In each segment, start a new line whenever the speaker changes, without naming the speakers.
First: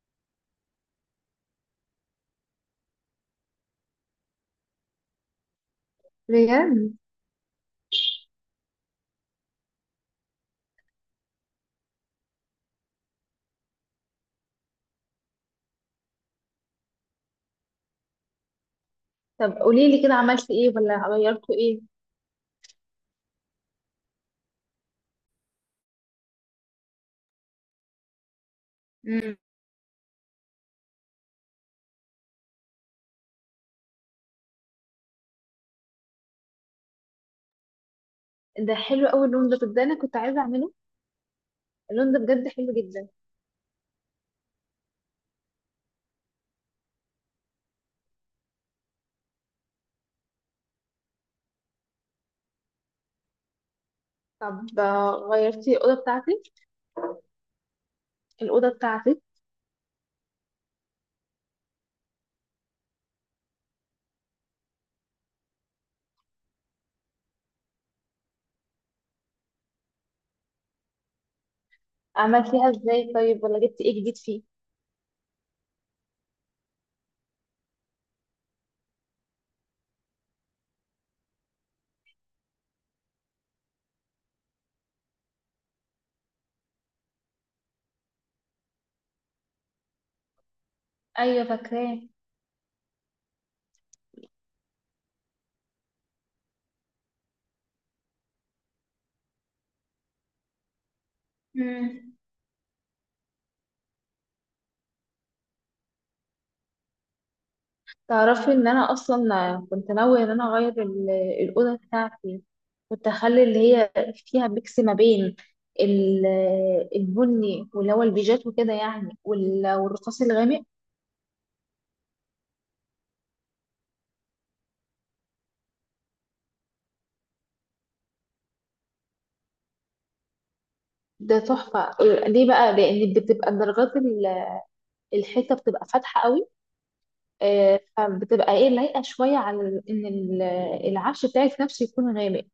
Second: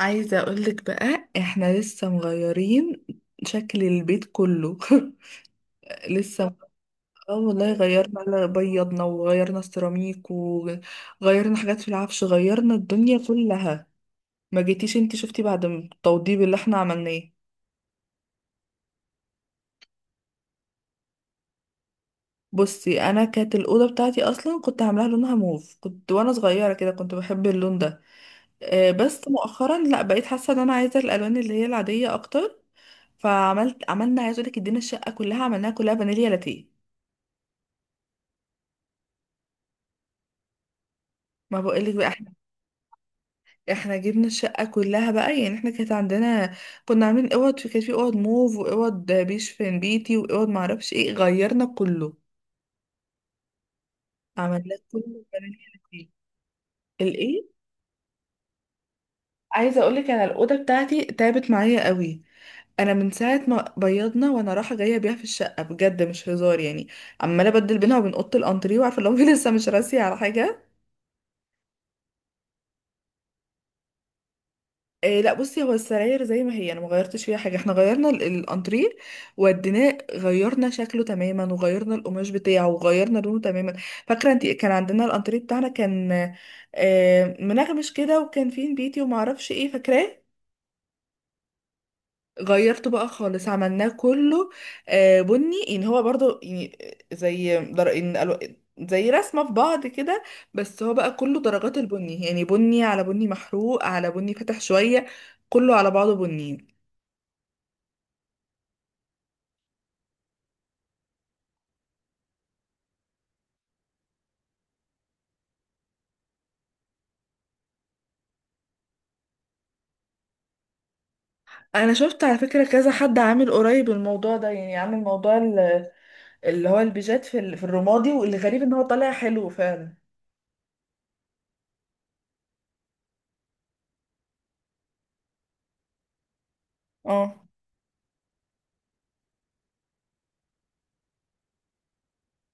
عايزة اقولك بقى احنا لسه مغيرين شكل البيت كله. لسه.
بجد.
اه والله، غيرنا على بيضنا وغيرنا السيراميك وغيرنا حاجات في العفش، غيرنا الدنيا كلها. ما جيتيش انتي شفتي بعد التوضيب اللي احنا عملناه.
طب قولي لي كده، عملتي ايه ولا غيرتوا ايه؟
بصي، انا كانت الاوضه بتاعتي اصلا كنت عاملاها لونها موف، كنت وانا صغيره كده كنت بحب اللون ده. بس
مم.
مؤخرا لا، بقيت حاسه ان انا عايزه الالوان اللي هي العاديه اكتر. فعملت، عملنا، عايزه اقول لك ادينا الشقه كلها عملناها كلها فانيليا لاتيه.
ده حلو قوي اللون ده انا كنت عايزه اعمله.
ما بقولك بقى،
اللون ده
احنا
بجد حلو جدا.
احنا جبنا الشقة كلها بقى، يعني احنا كانت عندنا، كنا عاملين اوض، في كانت في اوض موف واوض بيشفن بيتي واوض معرفش ايه، غيرنا كله عملناه
طب
كله
غيرتي
بنينا
الاوضه
فيه.
بتاعتي؟
الايه؟
الاوضه بتاعتي
عايزة اقولك انا الأوضة بتاعتي تعبت معايا قوي. انا من ساعة ما بيضنا وانا رايحة جاية بيها في الشقة، بجد مش هزار يعني. عمالة ابدل بينها وبين أوضة الانتريه، وعارفة لو لسه مش راسية على حاجة.
عملتيها ازاي؟ طيب، ولا جبتي ايه جديد فيه؟
إيه، لا بصي هو السراير زي ما هي، انا ما غيرتش فيها حاجه. احنا غيرنا الانتريه، وديناه غيرنا شكله تماما وغيرنا القماش بتاعه وغيرنا لونه تماما. فاكره انت كان عندنا الانتريه بتاعنا كان، منغمش كده، وكان فيه نبيتي وما اعرفش ايه، فاكراه؟
ايوه، فاكراه.
غيرته بقى خالص، عملناه كله بني يعني، هو برضو يعني زي در... إن الو- زي رسمه في بعض كده. بس هو بقى كله درجات
مم.
البني، يعني بني على بني محروق على بني فاتح شويه، كله على بعضه بني.
تعرفي ان انا اصلا كنت ناويه ان انا اغير الاوضه بتاعتي. كنت اخلي اللي هي فيها ميكس ما بين ال- البني واللي هو البيجات وكده يعني، والرصاص الغامق.
انا شفت على فكرة كذا حد عامل قريب الموضوع ده، يعني عامل موضوع اللي هو البيجات في في الرمادي، والغريب ان هو طالع حلو فعلا.
ده تحفة. ليه بقى؟ لأن بتبقى درجات الحيطة، بتبقى فاتحة قوي.
اه.
فبتبقى ايه لايقة شوية على العفش بتاعك نفسه يكون غامق.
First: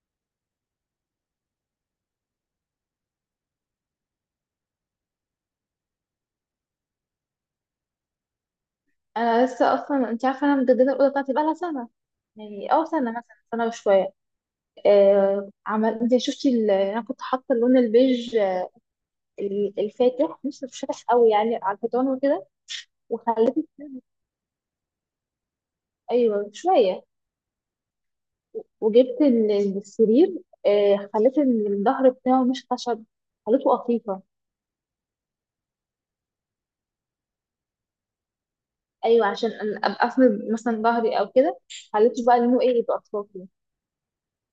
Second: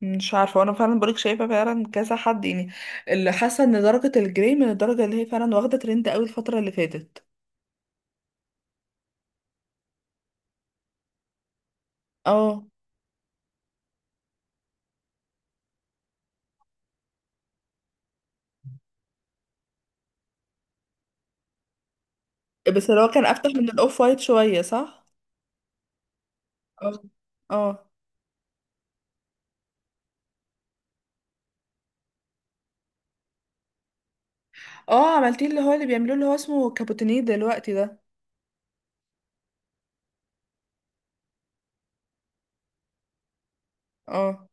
مش عارفة، وانا فعلا بقولك شايفة فعلا كذا حد يعني، اللي حاسة ان درجة الجري من الدرجة اللي هي فعلا واخدة ترند قوي الفترة اللي فاتت.
أنا لسه أصلا، أنت عارفة، أنا مجددة الأوضة بتاعتي بقالها سنة،
اه،
يعني أو سنة مثلا، سنة وشوية. آه، عمل أنت شفتي ال- أنا كنت حاطة اللون البيج، الفاتح، مش فاتح قوي يعني، على الحيطان وكده.
بس اللي هو كان افتح
وخليته.
من الاوف وايت شوية صح؟
أيوه،
اه.
شوية.
اه.
وجبت السرير. خليت الظهر بتاعه مش خشب، خليته قطيفة.
اه، عملتيه اللي هو اللي بيعملوه اللي هو اسمه كابوتينيه دلوقتي ده.
ايوه، عشان ابقى اسند مثلا ظهري او كده. خليته بقى لونه ايه، يبقى اطرافي.
اه.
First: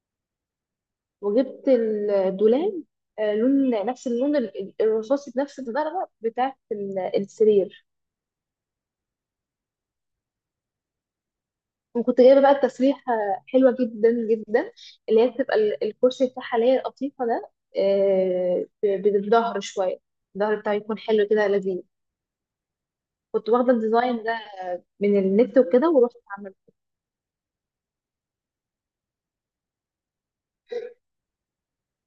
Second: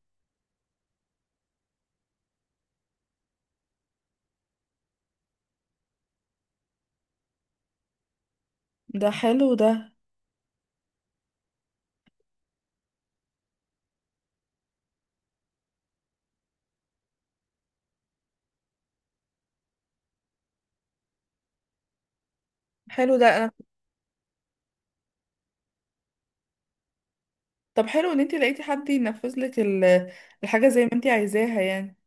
وجبت الدولاب، لون نفس اللون الرصاصي، بنفس الدرجه بتاعه السرير.
ده حلو ده.
وكنت جايبه بقى التسريحه، حلوه جدا جدا، اللي هي بتبقى الكرسي بتاعها اللي هي القطيفه ده. بالظهر شويه، الظهر بتاعه يكون حلو كده، لذيذ.
حلو
كنت
ده.
واخده الديزاين ده من النت وكده ورحت.
طب حلو ان انت لقيتي حد ينفذ لك الحاجه زي ما انت عايزاها يعني.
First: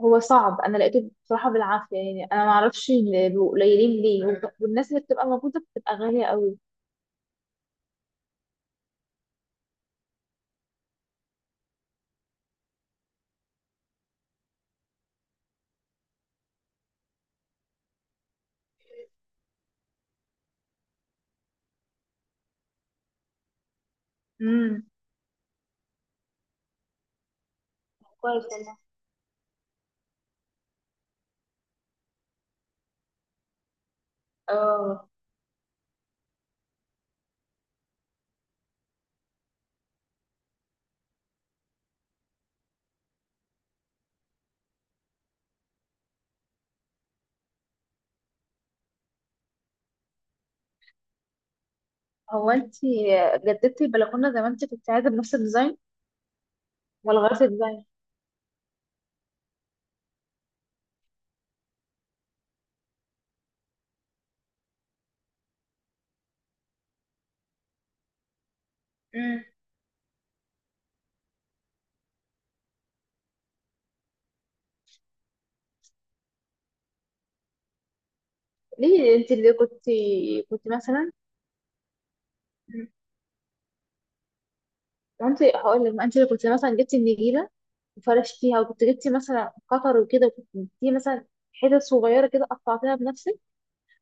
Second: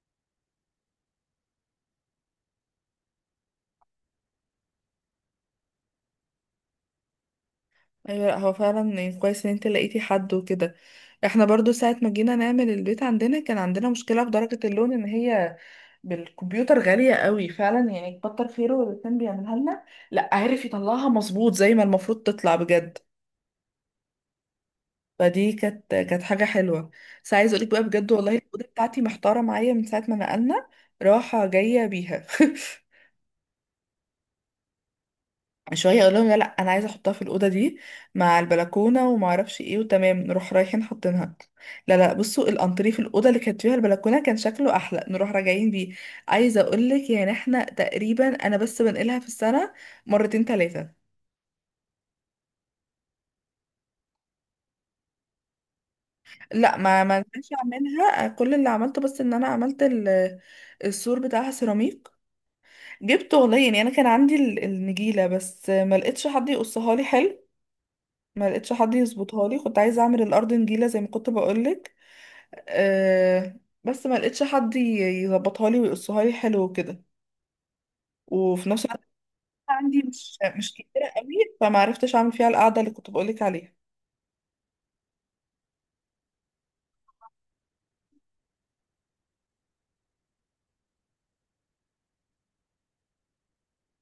هو صعب، انا لقيته بصراحه بالعافيه يعني، انا ما اعرفش بيبقوا قليلين ليه، والناس اللي بتبقى موجوده بتبقى غاليه قوي.
ايوه، لا هو فعلا يعني كويس ان انت لقيتي حد وكده. احنا برضو ساعه ما جينا نعمل البيت عندنا كان عندنا مشكله في درجه اللون، ان هي بالكمبيوتر غاليه قوي فعلا، يعني كتر خيره اللي كان بيعملها لنا، لا عارف يطلعها مظبوط زي ما المفروض تطلع بجد.
امم.
فدي كانت حاجه حلوه. بس عايز اقولك بقى، بجد والله
كويس
الاوضه
والله.
بتاعتي محتاره معايا من ساعه ما نقلنا، راحه جايه بيها.
اه.
شويه اقول لهم لا لا انا عايزه احطها في الاوضه دي مع البلكونه وما اعرفش ايه، وتمام نروح رايحين حاطينها. لا لا، بصوا الانتريه في الاوضه اللي كانت فيها البلكونه كان شكله احلى، نروح راجعين بيه. عايزه اقول لك يعني احنا تقريبا انا بس بنقلها في السنه مرتين ثلاثه.
هو انت جددتي البلكونه زي ما انت كنت عايزه بنفس الديزاين،
لا، ما
ولا غيرتي
نفعش
الديزاين؟
اعملها، كل اللي عملته بس ان انا عملت السور بتاعها سيراميك. جبت والله يعني، انا كان عندي النجيله، بس ما لقيتش حد يقصها لي حلو، ما لقيتش حد
مم.
يظبطها لي. كنت عايزه اعمل الارض نجيله زي ما كنت بقول لك. أه بس ما لقيتش حد يظبطها لي ويقصها لي حلو وكده، وفي نفس الوقت
ليه انت اللي
أنا
كنت
عندي مش
كنت
مش كتيرة
مثلا؟
قوي، فما عرفتش اعمل فيها القعده
مم.
اللي كنت بقولك عليها.
وانت هقول لك، ما انت اللي كنت مثلا جبتي النجيله وفرشتيها، وكنت جبتي مثلا قطر وكده، وكنت جبتي مثلا حتت صغيره كده قطعتيها بنفسك،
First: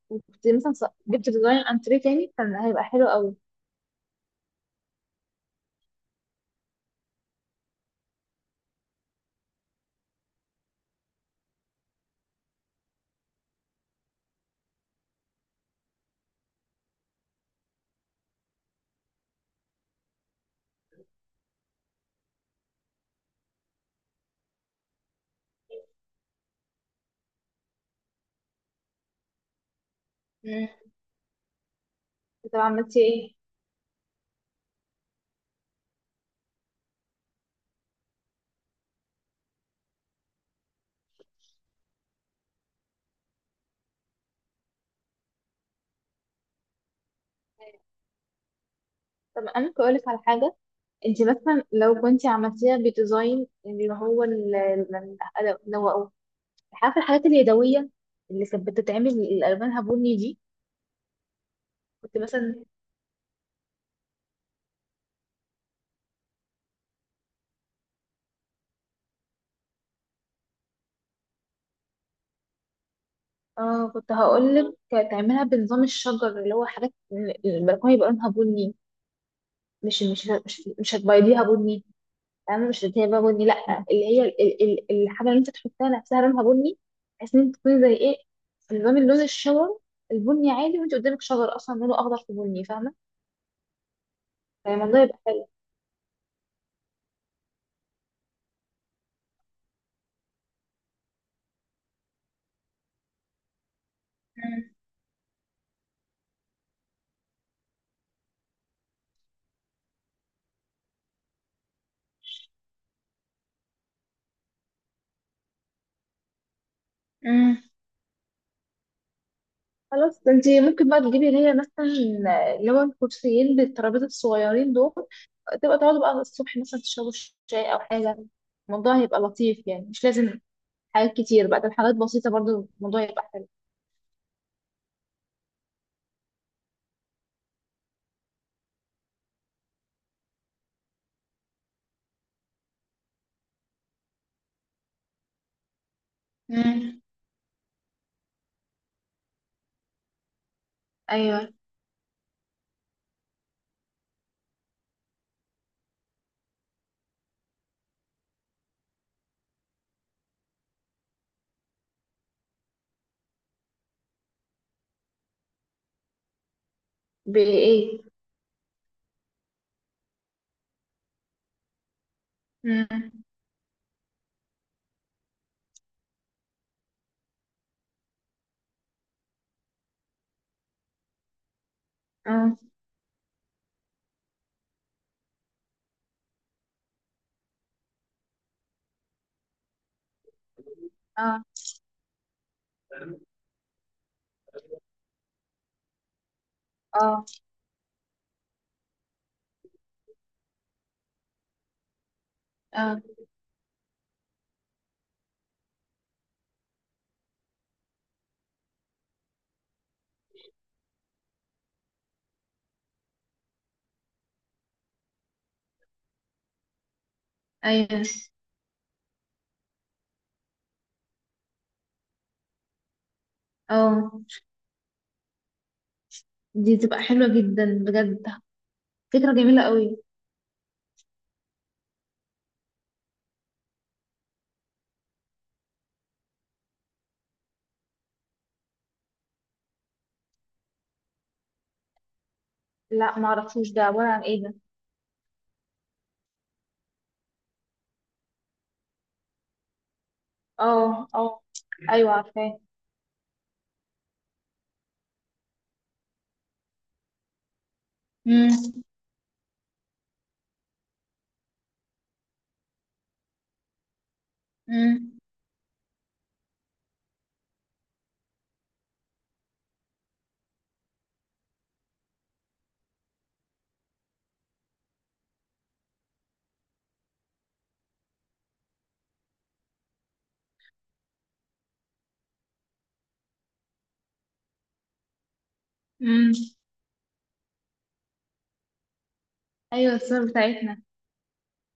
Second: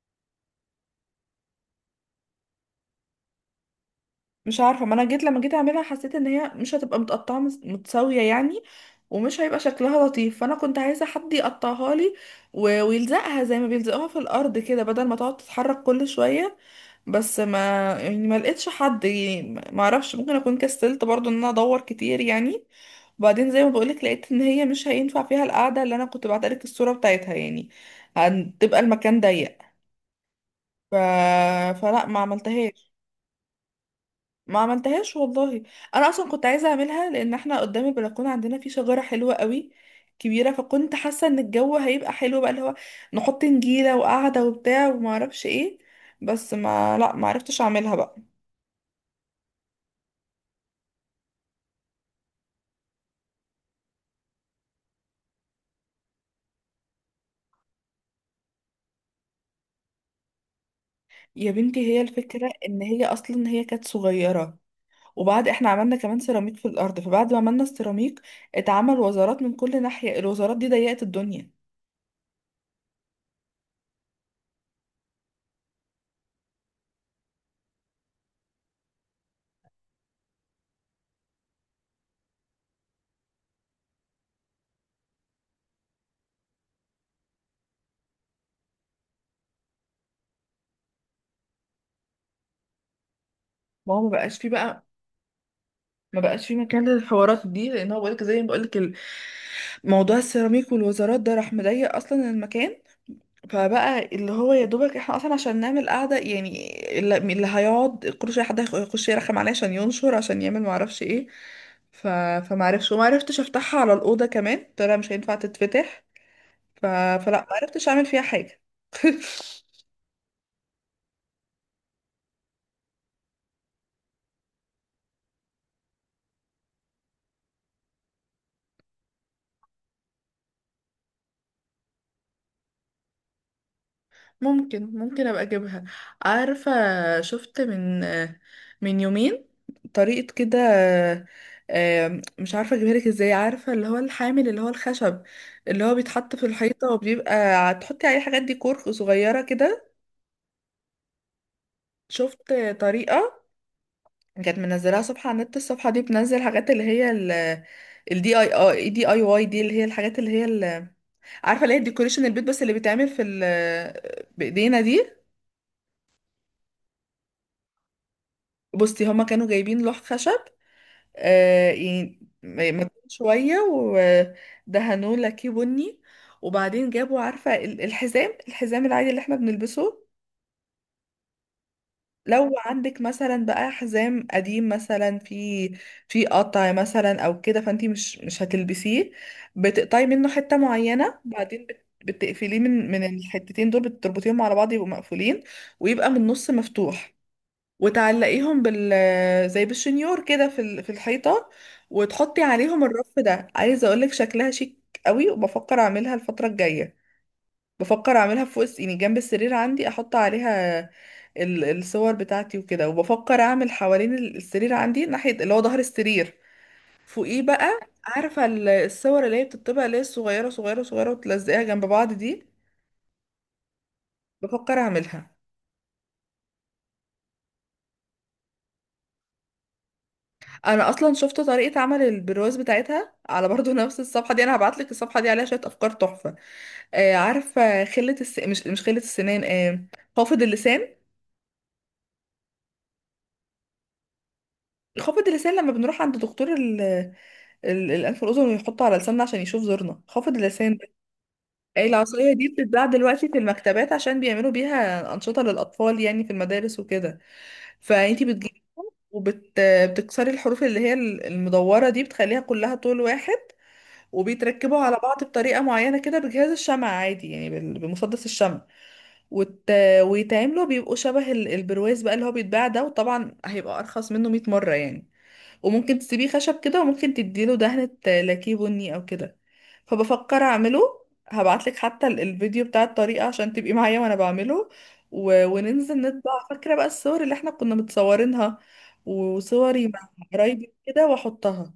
وكنت مثلا جبت ديزاين انتريه تاني كان هيبقى حلو قوي.
مش عارفه، ما انا جيت لما جيت اعملها حسيت ان هي مش هتبقى متقطعه متساويه يعني، ومش هيبقى شكلها لطيف، فانا كنت عايزه حد يقطعها لي ويلزقها زي ما بيلزقوها في الارض كده، بدل ما تقعد تتحرك كل شويه. بس ما يعني ما لقيتش حد، يعني ما اعرفش ممكن اكون كسلت برضو ان انا ادور كتير يعني. وبعدين زي ما بقولك لقيت ان هي مش هينفع فيها القعده اللي انا كنت بعتلك الصوره بتاعتها يعني، هتبقى المكان ضيق. ف... فلا ما
طب
عملتهاش.
عملتي ايه؟
ما عملتهاش والله. انا اصلا كنت عايزه اعملها لان احنا قدام البلكونه عندنا في شجره حلوه قوي كبيره، فكنت حاسه ان الجو هيبقى حلو بقى، اللي هو نحط نجيله وقعده وبتاع وما اعرفش ايه، بس ما عرفتش اعملها بقى.
طب انا ممكن اقولك على حاجه؟ انت مثلا لو كنت عملتيها بديزاين، اللي هو ال- لو أو- عارفه الحاجات اليدويه اللي كانت بتتعمل اللي الوانها بني دي،
يا بنتي هي
كنت
الفكرة
مثلا.
ان هي اصلا هي كانت صغيرة، وبعد احنا عملنا كمان سيراميك في الارض، فبعد ما عملنا السيراميك اتعمل وزارات من كل ناحية، الوزارات دي ضيقت الدنيا.
اه، كنت هقولك تعملها بنظام الشجر، اللي هو حاجات البلكونه يبقى لونها بني. مش هتبيضيها بني. انا مش اللي هي بقى بني، لا، اللي هي الحاجه اللي انت تحطها نفسها لونها بني، بحيث ان انت تكوني زي ايه، في نظام اللون الشجر البني عادي، وانت قدامك شجر اصلا لونه اخضر في بني، فاهمه؟
ما هو ما بقاش فيه بقى.
فالموضوع يبقى حلو.
ما بقاش فيه مكان للحوارات دي، لان هو بقولك زي ما بقولك موضوع السيراميك والوزارات ده راح مضيق اصلا المكان، فبقى اللي هو يا
مم.
دوبك احنا اصلا عشان نعمل قعده يعني، اللي اللي هيقعد كل شويه حد يخش يرخم عليا عشان ينشر، عشان يعمل معرفش ايه. ف... فمعرفش، ومعرفتش افتحها على الاوضه كمان، طلع مش هينفع تتفتح. ف... فلا،
مم.
معرفتش اعمل فيها حاجه.
خلاص، ده انت ممكن بقى تجيبي اللي هي مثلا، اللي هو الكرسيين بالترابيزه الصغيرين دول، تبقى تقعدوا بقى الصبح مثلا تشربوا شاي او حاجه. الموضوع هيبقى لطيف، يعني مش لازم حاجات كتير بقى، ده حاجات بسيطه، برضو الموضوع يبقى حلو.
ممكن ابقى اجيبها. عارفة، شفت من يومين طريقة كده. مش عارفة اجيبها لك ازاي، عارفة اللي هو الحامل اللي هو الخشب اللي هو بيتحط في الحيطة
مم.
وبيبقى تحطي عليه حاجات ديكور صغيرة كده.
ايوه.
شفت طريقة كانت منزلاها صفحة على النت، الصفحة دي بتنزل حاجات اللي هي الدي اي اي، دي اي واي، دي اللي هي الحاجات اللي هي عارفة اللي هي الديكوريشن البيت، بس اللي بيتعمل في بإيدينا دي.
بايه؟
بصي هما كانوا جايبين لوح خشب، يعني
مم.
مجهود شوية، ودهنوه لاكيه بني، وبعدين جابوا عارفة الحزام، الحزام العادي اللي احنا بنلبسه. لو عندك مثلا بقى حزام قديم مثلا في في قطع مثلا او كده، فانتي مش هتلبسيه، بتقطعي منه حتة معينة،
اه.
بعدين بتقفليه من الحتتين دول، بتربطيهم على بعض يبقوا مقفولين، ويبقى من النص مفتوح،
اه.
وتعلقيهم بال زي بالشنيور كده في في الحيطة، وتحطي عليهم
اه.
الرف ده. عايزة اقولك شكلها شيك قوي، وبفكر اعملها الفترة الجاية. بفكر اعملها فوق يعني جنب السرير عندي، احط عليها الصور بتاعتي وكده. وبفكر اعمل حوالين السرير عندي ناحية اللي هو ظهر السرير، فوقيه بقى،
ايوه.
عارفة الصور اللي هي بتطبع اللي هي الصغيرة صغيرة صغيرة، وتلزقيها جنب بعض دي.
اه.
بفكر اعملها.
دي تبقى حلوة جدا بجد، فكرة جميلة قوي.
انا اصلا شفت طريقه عمل البرواز بتاعتها على برضو نفس الصفحه دي. انا هبعت لك الصفحه دي، عليها شويه افكار تحفه. آه عارفه، خله الس... مش مش خله السنان، آه خافض اللسان.
لا، ما اعرفوش ده عبارة عن ايه ده؟
خافض اللسان لما بنروح عند دكتور الانف والاذن ويحطه على لساننا عشان يشوف زورنا، خافض اللسان ده.
اه، اه.
آه،
ايوه،
العصايه دي
عارفاه.
بتتباع دلوقتي في المكتبات، عشان بيعملوا بيها انشطه للاطفال يعني في المدارس وكده. فانتي بتجيبي
امم.
وبتكسري الحروف اللي هي المدوره دي، بتخليها كلها طول واحد، وبيتركبوا على
امم.
بعض بطريقة معينة كده بجهاز الشمع عادي يعني بمسدس الشمع. وت... ويتعملوا بيبقوا شبه البرواز بقى اللي هو بيتباع ده، وطبعا هيبقى أرخص منه 100 مرة يعني، وممكن تسيبيه خشب كده، وممكن تديله دهنة لاكيه بني أو كده، فبفكر أعمله. هبعتلك حتى الفيديو بتاع الطريقة عشان تبقي معايا وأنا بعمله. وننزل
امم.
نطبع، فاكرة بقى الصور اللي احنا كنا متصورينها وصوري
ايوه،
مع
الصور
قرايبي
بتاعتنا.
كده وأحطها.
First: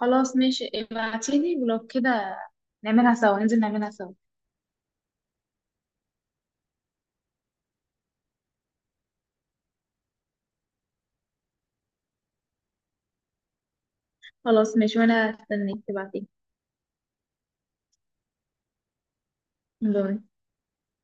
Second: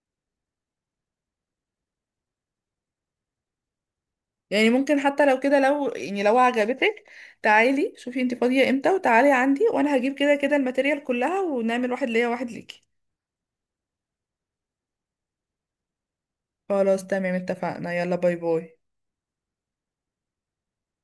خلاص، ماشي، ابعتيلي ولو كده، نعملها سوا، ننزل نعملها سوا.
يعني ممكن حتى لو كده لو يعني لو عجبتك، تعالي شوفي انت فاضية امتى وتعالي عندي، وانا هجيب كده كده الماتيريال كلها، ونعمل واحد ليا واحد ليكي.
خلاص، ماشي، وانا استنيك تبعتيلي.
خلاص تمام اتفقنا، يلا باي باي.
باي.